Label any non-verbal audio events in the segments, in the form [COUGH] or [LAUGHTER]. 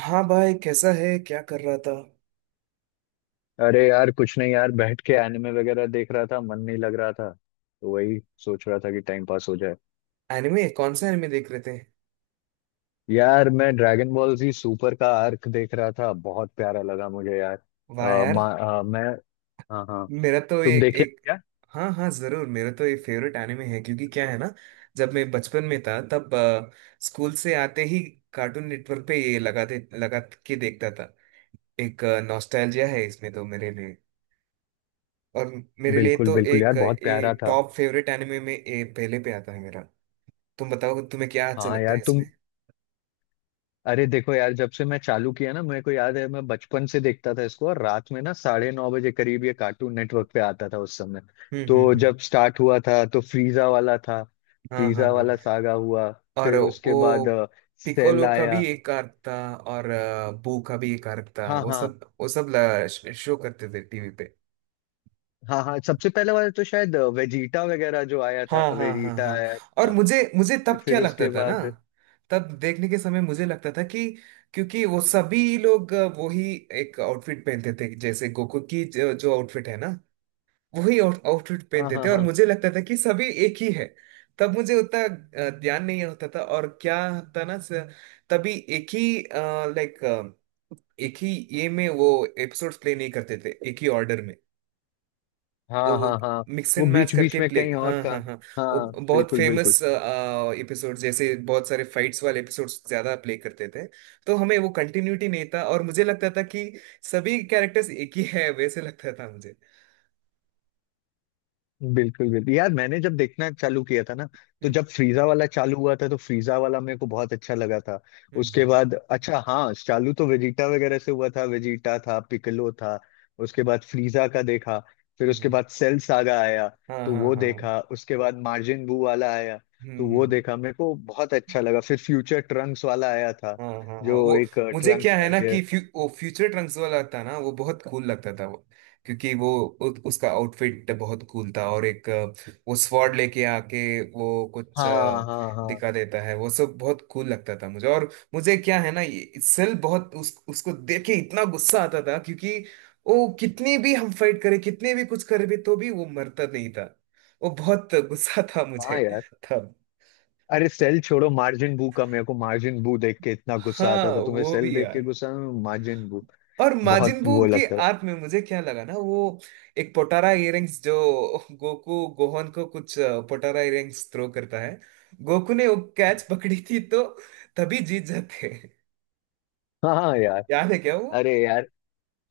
हाँ भाई, कैसा है? क्या कर रहा था? अरे यार, कुछ नहीं यार, बैठ के एनिमे वगैरह देख रहा था। मन नहीं लग रहा था तो वही सोच रहा था कि टाइम पास हो जाए। एनिमे, कौन सा एनिमे देख रहे थे? यार मैं ड्रैगन बॉल जी सुपर का आर्क देख रहा था, बहुत प्यारा लगा मुझे यार। वाह यार। मैं। हाँ हाँ। मेरा तो ये तुम देखे हो एक क्या? हाँ हाँ, जरूर। मेरा तो ये फेवरेट एनिमे है, क्योंकि क्या है ना, जब मैं बचपन में था, तब स्कूल से आते ही कार्टून नेटवर्क पे ये लगाते लगा के देखता था। एक नॉस्टैल्जिया है इसमें तो मेरे लिए। और मेरे लिए बिल्कुल तो बिल्कुल यार, एक बहुत ये प्यारा था। टॉप फेवरेट एनिमे में ये पहले पे आता है मेरा। तुम बताओ, तुम्हें क्या अच्छा हाँ लगता यार है तुम। इसमें? अरे देखो यार, जब से मैं चालू किया ना, मेरे को याद है मैं बचपन से देखता था इसको। और रात में ना 9:30 बजे करीब ये कार्टून नेटवर्क पे आता था उस समय। हम्म। हम्म। तो हम्म। जब स्टार्ट हुआ था तो फ्रीजा वाला था। हाँ हाँ फ्रीजा हाँ। वाला सागा हुआ। और फिर उसके वो बाद सेल पिकोलो का आया। भी एक आर्क था, और बू का भी एक आर्क था। हाँ वो हाँ सब वो सब शो करते थे टीवी पे। हाँ हाँ। सबसे पहले वाला तो शायद वेजीटा वगैरह जो आया था, हाँ हाँ हाँ वेजीटा हाँ। आया और था मुझे मुझे तब क्या फिर लगता उसके था ना, बाद। तब देखने के समय मुझे लगता था कि क्योंकि वो सभी लोग वही एक आउटफिट पहनते थे, जैसे गोकू की जो आउटफिट है ना, वही आउटफिट हाँ पहनते हाँ थे, और हाँ मुझे लगता था कि सभी एक ही है। तब मुझे उतना ध्यान नहीं होता था। और क्या था ना, तभी एक ही, लाइक, एक ही ये में वो एपिसोड्स प्ले नहीं करते थे एक ही ऑर्डर में। हाँ वो हाँ हाँ। मिक्स वो एंड मैच बीच बीच करके में प्ले, कहीं हाँ और का। हाँ हाँ। वो हाँ बहुत बिल्कुल फेमस बिल्कुल। एपिसोड, जैसे बहुत सारे फाइट्स वाले एपिसोड्स ज्यादा प्ले करते थे। तो हमें वो कंटिन्यूटी नहीं था, और मुझे लगता था कि सभी कैरेक्टर्स एक ही है, वैसे लगता था मुझे। बिल्कुल बिल्कुल यार, मैंने जब देखना चालू किया था ना, तो हम्म। जब फ्रीजा वाला चालू हुआ था तो फ्रीजा वाला मेरे को बहुत अच्छा लगा था। हम्म। उसके हम्म। बाद अच्छा, हाँ चालू तो वेजिटा वगैरह से हुआ था, वेजिटा था, पिकलो था। उसके बाद फ्रीजा का देखा। फिर हम्म। उसके हम्म। बाद सेल सागा आया। हाँ तो हाँ वो हाँ। देखा, उसके बाद मार्जिन बू वाला आया। हम्म। तो वो हम्म। देखा, मेरे को बहुत अच्छा लगा। फिर फ्यूचर ट्रंक्स वाला आया था, हाँ हाँ हाँ। जो वो एक मुझे ट्रंक्स क्या है ना करके। कि वो फ्यूचर ट्रंक्स वाला था ना, वो बहुत कूल लगता था वो। क्योंकि वो उसका आउटफिट बहुत कूल था, और एक वो स्वॉर्ड लेके आके वो कुछ हाँ हाँ हाँ, दिखा देता है, वो सब बहुत कूल लगता था मुझे। और मुझे क्या है ना, ये सेल बहुत उसको देख के इतना गुस्सा आता था, क्योंकि वो कितनी भी हम फाइट करे, कितने भी कुछ करे भी तो भी वो मरता नहीं था। वो बहुत गुस्सा था मुझे हाँ यार। तब। अरे सेल छोड़ो, मार्जिन बू का, मेरे को मार्जिन बू देख के इतना गुस्सा हाँ, आता था, तुम्हें वो सेल भी देख के यार। गुस्सा। मार्जिन बू। और बहुत माजिन बू वो के लगता था। आर्क में मुझे क्या लगा ना, वो एक पोटारा इयररिंग्स जो गोकू गोहन को कुछ पोटारा इयररिंग्स थ्रो करता है। गोकू ने वो कैच पकड़ी थी, तो तभी जीत जाते। हाँ हाँ यार। याद है क्या वो? अरे यार।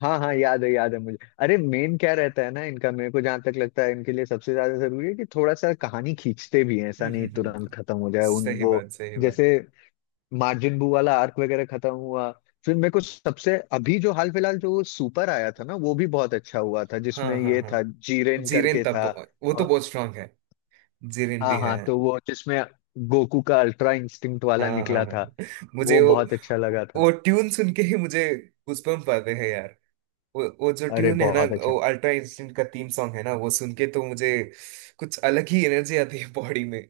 हाँ हाँ, याद है मुझे। अरे मेन क्या रहता है ना इनका, मेरे को जहां तक लगता है, इनके लिए सबसे ज्यादा जरूरी है कि थोड़ा सा कहानी खींचते भी हैं, ऐसा हम्म। नहीं हम्म। हम्म। तुरंत खत्म हो जाए उन सही बात, वो। सही बात। जैसे मार्जिन बू वाला आर्क वगैरह खत्म हुआ। फिर मेरे को सबसे अभी जो हाल फिलहाल जो सुपर आया था ना, वो भी बहुत अच्छा हुआ था हाँ जिसमें हाँ ये हाँ। था। जीरेन जीरेन, करके तब था। वो तो बहुत स्ट्रांग है। जीरेन भी हाँ है। हाँ, तो वो जिसमें गोकू का अल्ट्रा इंस्टिंक्ट वाला हाँ हाँ निकला था, हाँ। मुझे वो बहुत अच्छा लगा था। वो ट्यून सुन के ही मुझे गूज़बम्प आते हैं यार। वो जो अरे ट्यून है ना, बहुत अच्छा। वो अल्ट्रा इंस्टेंट का थीम सॉन्ग है ना, वो सुन के तो मुझे कुछ अलग ही एनर्जी आती है बॉडी में।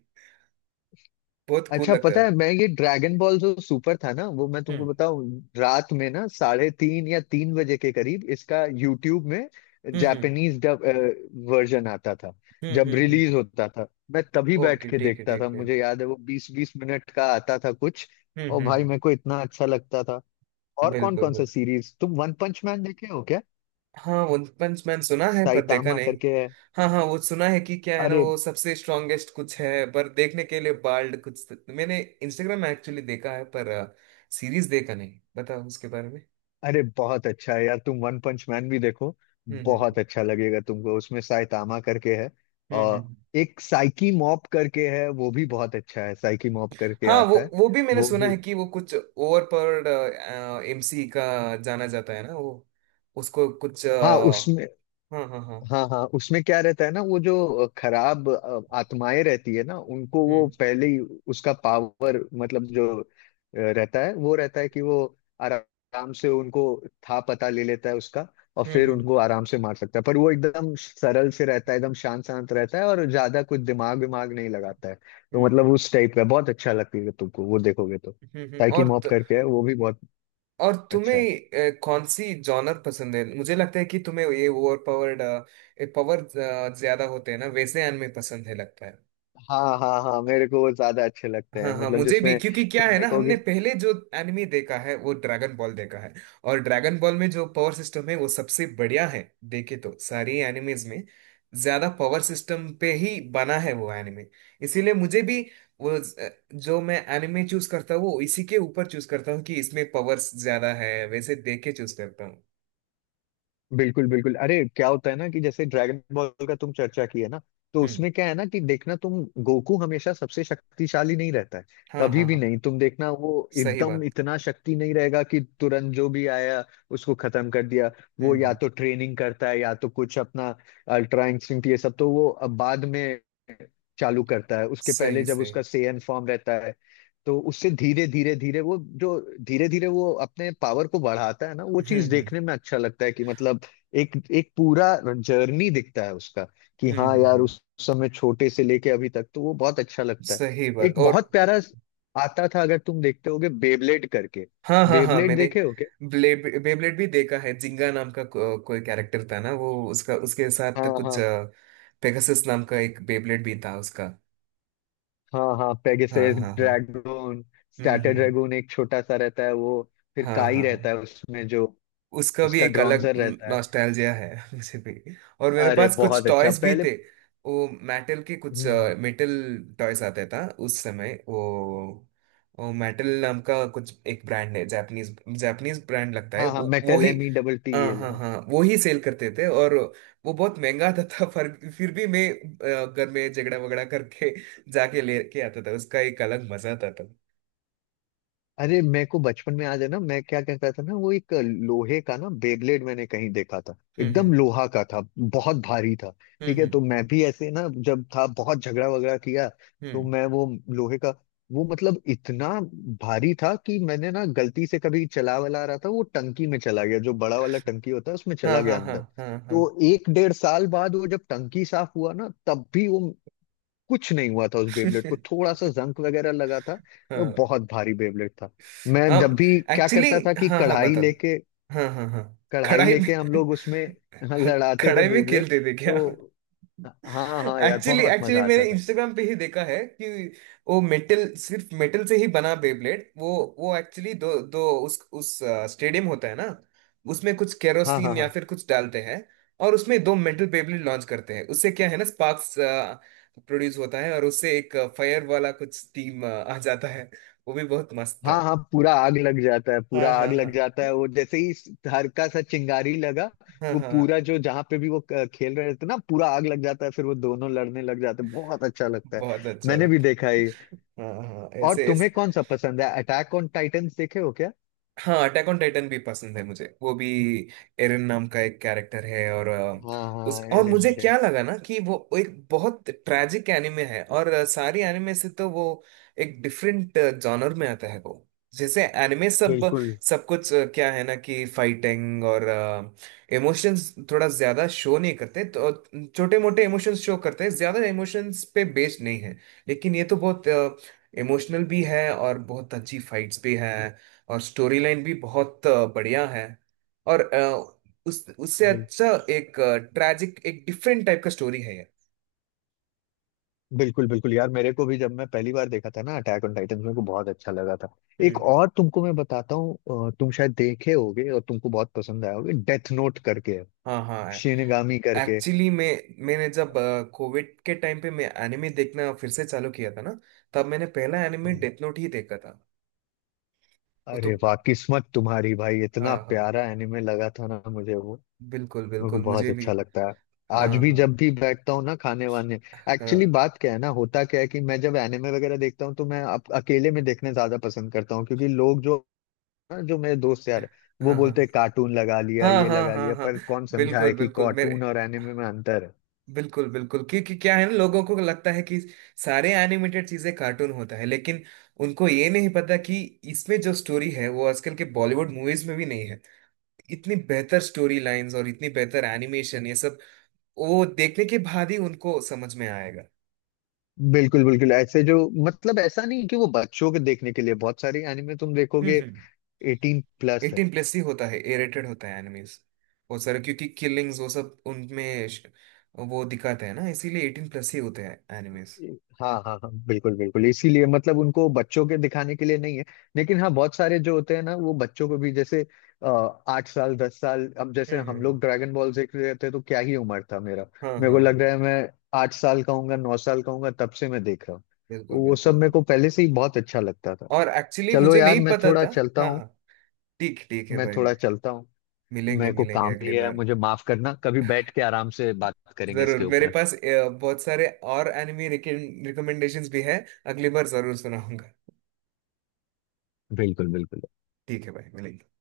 बहुत कूल अच्छा लगता पता है, है। मैं ये ड्रैगन बॉल जो सुपर था ना, वो मैं तुमको हम्म। बताऊं। रात में ना 3:30 या 3 बजे के करीब इसका यूट्यूब में हम्म। हम्म। जापानीज डब वर्जन आता था, हम्म। जब हम्म। रिलीज होता था। मैं तभी बैठ ओके, के ठीक है, देखता था, ठीक है। मुझे याद है वो 20-20 मिनट का आता था कुछ। हम्म। और हम्म। भाई हम्म। मेरे को इतना अच्छा लगता था। और कौन बिल्कुल कौन सा बिल्कुल। सीरीज, तुम वन पंच मैन देखे हो? हाँ, वन पंच मैन सुना है, पर देखा साइतामा नहीं। करके है। हाँ हाँ, वो सुना है कि क्या है ना, अरे। वो सबसे स्ट्रांगेस्ट कुछ है, पर देखने के लिए बाल्ड कुछ तो, मैंने इंस्टाग्राम में एक्चुअली देखा है, पर सीरीज देखा नहीं। बताओ उसके बारे में। अरे बहुत अच्छा है यार, तुम वन पंच मैन भी देखो। हम्म। हम्म। बहुत अच्छा लगेगा तुमको, उसमें साइतामा करके है। हम्म। और हम्म। एक साइकी मॉप करके है, वो भी बहुत अच्छा है। साइकी मॉप करके हाँ, वो आता है, वो भी मैंने वो सुना भी। है कि वो कुछ ओवर पर एमसी का जाना जाता है ना वो। उसको कुछ हाँ उसमें। हाँ हाँ हाँ। हाँ हाँ, उसमें क्या रहता है ना, वो जो खराब आत्माएं रहती है ना, उनको वो हम्म। पहले ही उसका पावर मतलब जो रहता है, वो रहता है कि वो आराम से उनको था पता ले लेता है उसका। और हम्म। फिर हम्म। उनको आराम से मार सकता है। पर वो एकदम सरल से रहता है, एकदम शांत शांत रहता है और ज्यादा कुछ दिमाग विमाग नहीं लगाता है। तो मतलब हम्म। उस टाइप का बहुत अच्छा लगेगा तुमको, वो देखोगे तो। हम्म। हम्म। साइकी और मॉप करके है, वो भी बहुत और तुम्हें अच्छा है। कौन सी जॉनर पसंद है? मुझे लगता है कि तुम्हें ये ओवर पावर्ड पावर ज्यादा होते हैं ना, वैसे anime पसंद है, लगता है। हाँ हाँ हाँ, मेरे को वो ज्यादा अच्छे लगते हाँ हैं, हाँ, मतलब मुझे भी, जिसमें क्योंकि क्या तुम है ना, हमने देखोगे। पहले जो एनिमे देखा है वो ड्रैगन बॉल देखा है। और ड्रैगन बॉल में जो पावर सिस्टम है वो सबसे बढ़िया है, देखे तो सारी एनिमेज में। ज्यादा पावर सिस्टम पे ही बना है वो एनिमे। इसीलिए मुझे भी वो जो मैं एनिमे चूज करता हूँ वो इसी के ऊपर चूज करता हूँ, कि इसमें पावर्स ज्यादा है वैसे देख के चूज करता हूँ। बिल्कुल बिल्कुल, अरे क्या होता है ना कि जैसे ड्रैगन बॉल का तुम चर्चा की है ना, तो हम्म। उसमें क्या है ना कि देखना, तुम गोकू हमेशा सबसे शक्तिशाली नहीं रहता है, हाँ कभी हाँ भी हाँ। नहीं। तुम देखना, वो सही एकदम बात। इतना शक्ति नहीं रहेगा कि तुरंत जो भी आया उसको खत्म कर दिया। वो हम्म। या हम्म। तो ट्रेनिंग करता है या तो कुछ अपना अल्ट्रा इंस्टिंक्ट, ये सब तो वो अब बाद में चालू करता है। उसके पहले सही जब सही। उसका सेयन फॉर्म रहता है, तो उससे धीरे धीरे धीरे वो जो धीरे धीरे वो अपने पावर को बढ़ाता है ना, वो हम्म। चीज हम्म। देखने में अच्छा लगता है कि मतलब एक एक पूरा जर्नी दिखता है उसका, कि हम्म। हाँ हम्म। यार, हम्म। उस समय छोटे से लेके अभी तक, तो वो बहुत अच्छा लगता सही है। बात। एक और बहुत प्यारा आता था, अगर तुम देखते होगे, बेबलेट करके। हाँ हाँ हाँ। बेबलेट मैंने देखे हो क्या? ब्लेड बेब्लेड भी देखा है। जिंगा नाम का कोई कैरेक्टर था ना, वो उसका उसके साथ हाँ कुछ हाँ पेगासस नाम का एक बेब्लेड भी था उसका। हाँ हाँ, हाँ पेगासस हाँ हाँ। ड्रैगन, हम्म। हम्म। स्टार्टर हम्म। ड्रैगन एक छोटा सा रहता है वो। फिर हाँ काई हाँ रहता हाँ। है उसमें, जो उसका भी उसका एक अलग ड्रॉन्जर रहता है। नॉस्टैल्जिया है [LAUGHS] मुझे भी। और मेरे अरे पास कुछ बहुत अच्छा टॉयज भी पहले। थे। वो मेटल के कुछ हम्म। मेटल टॉयज आते था उस समय वो। वो मेटल नाम का कुछ एक ब्रांड है, जापानीज जापानीज ब्रांड लगता है हाँ हाँ, वो मेटल ही। एम डबल टी हाँ एल हाँ हाँ, वो ही सेल करते थे। और वो बहुत महंगा आता था, पर फिर भी मैं घर में झगड़ा वगड़ा करके जाके लेके आता था, उसका एक अलग मजा आता था। अरे मेरे को बचपन में याद है ना, मैं क्या कहता था ना, वो एक लोहे का ना बेब्लेड मैंने कहीं देखा था। हम्म। हम्म। एकदम लोहा का था, बहुत भारी था। हम्म। ठीक है, हम्म। तो मैं भी ऐसे ना जब था, बहुत झगड़ा वगड़ा किया तो हम्म। मैं वो लोहे का वो मतलब इतना भारी था, कि मैंने ना गलती से कभी चला वाला रहा था, वो टंकी में चला गया, जो बड़ा वाला टंकी होता है उसमें हाँ चला गया हाँ हाँ अंदर। हाँ हाँ। तो एक डेढ़ साल बाद वो जब टंकी साफ हुआ ना, तब भी वो कुछ नहीं हुआ था उस बेबलेट को, थोड़ा [LAUGHS] सा जंग वगैरह लगा था। वो हाँ। बहुत भारी बेबलेट था। मैं जब हाँ, भी क्या एक्चुअली करता था कि हाँ हाँ, कढ़ाई बताओ। लेके, हाँ हाँ हाँ। कढ़ाई कढ़ाई लेके हम में लोग उसमें [LAUGHS] [LAUGHS] लड़ाते थे कढ़ाई में बेबलेट। खेलते थे क्या? तो हाँ हाँ यार, एक्चुअली बहुत मजा एक्चुअली मैंने आता था। इंस्टाग्राम पे ही देखा है कि वो मेटल सिर्फ मेटल से ही बना बेब्लेड वो एक्चुअली दो दो उस स्टेडियम होता है ना, उसमें कुछ हाँ हाँ केरोसिन या हाँ फिर कुछ डालते हैं। और उसमें दो मेटल बेब्लेड लॉन्च करते हैं, उससे क्या है ना, स्पार्क्स प्रोड्यूस होता है, और उससे एक फायर वाला कुछ स्टीम आ जाता है। वो भी बहुत मस्त। हाँ हाँ, पूरा आग लग जाता है, पूरा हाँ हाँ आग हाँ लग जाता है वो जैसे ही हल्का सा चिंगारी लगा, हाँ वो हाँ हाँ, पूरा जो जहाँ पे भी वो खेल रहे थे ना, पूरा आग लग जाता है। फिर वो दोनों लड़ने लग जाते हैं, बहुत अच्छा लगता है। बहुत अच्छा मैंने भी लगता देखा है। है। हाँ हाँ हाँ, और ऐसे तुम्हें ऐसे। कौन सा पसंद है? अटैक ऑन टाइटंस देखे हो क्या? हाँ, अटैक ऑन टाइटन भी पसंद है मुझे, वो भी एरन नाम का एक कैरेक्टर है, और हाँ उस हाँ, और एरन मुझे एरन। क्या लगा ना कि वो एक बहुत ट्रैजिक एनिमे है, और सारी एनिमे से तो वो एक डिफरेंट जॉनर में आता है वो। जैसे एनिमे सब बिल्कुल सब कुछ क्या है ना कि फाइटिंग और इमोशंस थोड़ा ज्यादा शो नहीं करते, तो छोटे मोटे इमोशंस शो करते हैं, ज्यादा इमोशंस पे बेस्ड नहीं है। लेकिन ये तो बहुत इमोशनल भी है, और बहुत अच्छी फाइट्स भी है, और स्टोरी लाइन भी बहुत बढ़िया है। और उस उससे बिल, अच्छा एक ट्रैजिक, एक डिफरेंट टाइप का स्टोरी है ये। बिल्कुल बिल्कुल यार, मेरे को भी जब मैं पहली बार देखा था ना अटैक ऑन टाइटन, मेरे को बहुत अच्छा लगा था। हम्म। एक हम्म। और तुमको मैं बताता हूँ, तुम शायद देखे होगे और तुमको बहुत पसंद आया होगा, डेथ नोट करके है, हाँ हाँ, शिनगामी करके। एक्चुअली मैं मैंने जब कोविड के टाइम पे मैं एनिमे देखना फिर से चालू किया था ना, तब मैंने पहला एनिमे हाँ। डेथ नोट ही देखा था। वो तो अरे वाह, किस्मत तुम्हारी भाई, इतना हाँ हाँ, प्यारा एनिमे लगा था ना मुझे वो, बिल्कुल मेरे को बिल्कुल, बहुत मुझे भी। अच्छा लगता है। हाँ आज भी हाँ जब भी बैठता हूँ ना खाने वाने। एक्चुअली हाँ बात क्या है ना, होता क्या है कि मैं जब एनिमे वगैरह देखता हूँ तो मैं अकेले में देखने ज्यादा पसंद करता हूँ, क्योंकि लोग जो ना, जो मेरे दोस्त यार, वो हाँ हाँ बोलते हैं कार्टून लगा लिया हाँ ये हाँ लगा हाँ लिया। हाँ। पर कौन समझाए बिल्कुल कि बिल्कुल, मेरे कार्टून और एनिमे में अंतर है। बिल्कुल बिल्कुल, क्योंकि क्या है ना, लोगों को लगता है कि सारे एनिमेटेड चीजें कार्टून होता है, लेकिन उनको ये नहीं पता कि इसमें जो स्टोरी है वो आजकल के बॉलीवुड मूवीज में भी नहीं है। इतनी बेहतर स्टोरी लाइंस और इतनी बेहतर एनिमेशन ये सब वो देखने के बाद ही उनको समझ में आएगा। बिल्कुल बिल्कुल, ऐसे जो, मतलब ऐसा नहीं कि वो बच्चों के देखने के लिए, बहुत सारे एनिमे तुम हम्म। देखोगे, हम्म। 18+ है। एटीन प्लस ही होता है, ए रेटेड होता है एनिमीज। वो सारे क्योंकि किलिंग्स वो सब उनमें वो दिखाते हैं ना, इसीलिए एटीन प्लस ही होते हैं एनिमीज। हाँ हाँ हाँ बिल्कुल बिल्कुल, इसीलिए मतलब उनको बच्चों के दिखाने के लिए नहीं है। लेकिन हाँ, बहुत सारे जो होते हैं ना, वो बच्चों को भी, जैसे अ, 8 साल 10 साल, अब जैसे हम्म। हम हम्म। लोग ड्रैगन बॉल देख रहे थे तो क्या ही उम्र था मेरा? हाँ मेरे को हाँ हाँ, लग रहा है मैं 8 साल का हूँगा, 9 साल का हूँगा, तब से मैं देख रहा हूँ। तो बिल्कुल वो सब बिल्कुल। मेरे को पहले से ही बहुत अच्छा लगता था। और एक्चुअली चलो मुझे यार, नहीं मैं पता थोड़ा था। चलता हाँ हूँ, हाँ। ठीक ठीक है मैं भाई। थोड़ा चलता हूँ। मिलेंगे मेरे को मिलेंगे काम अगली भी है, बार। मुझे माफ करना, कभी बैठ के आराम से बात करेंगे जरूर, इसके मेरे ऊपर। पास बहुत सारे और एनिमी रिकमेंडेशंस भी है, अगली बार जरूर सुनाऊंगा। बिल्कुल बिल्कुल। ठीक है भाई, मिलेंगे।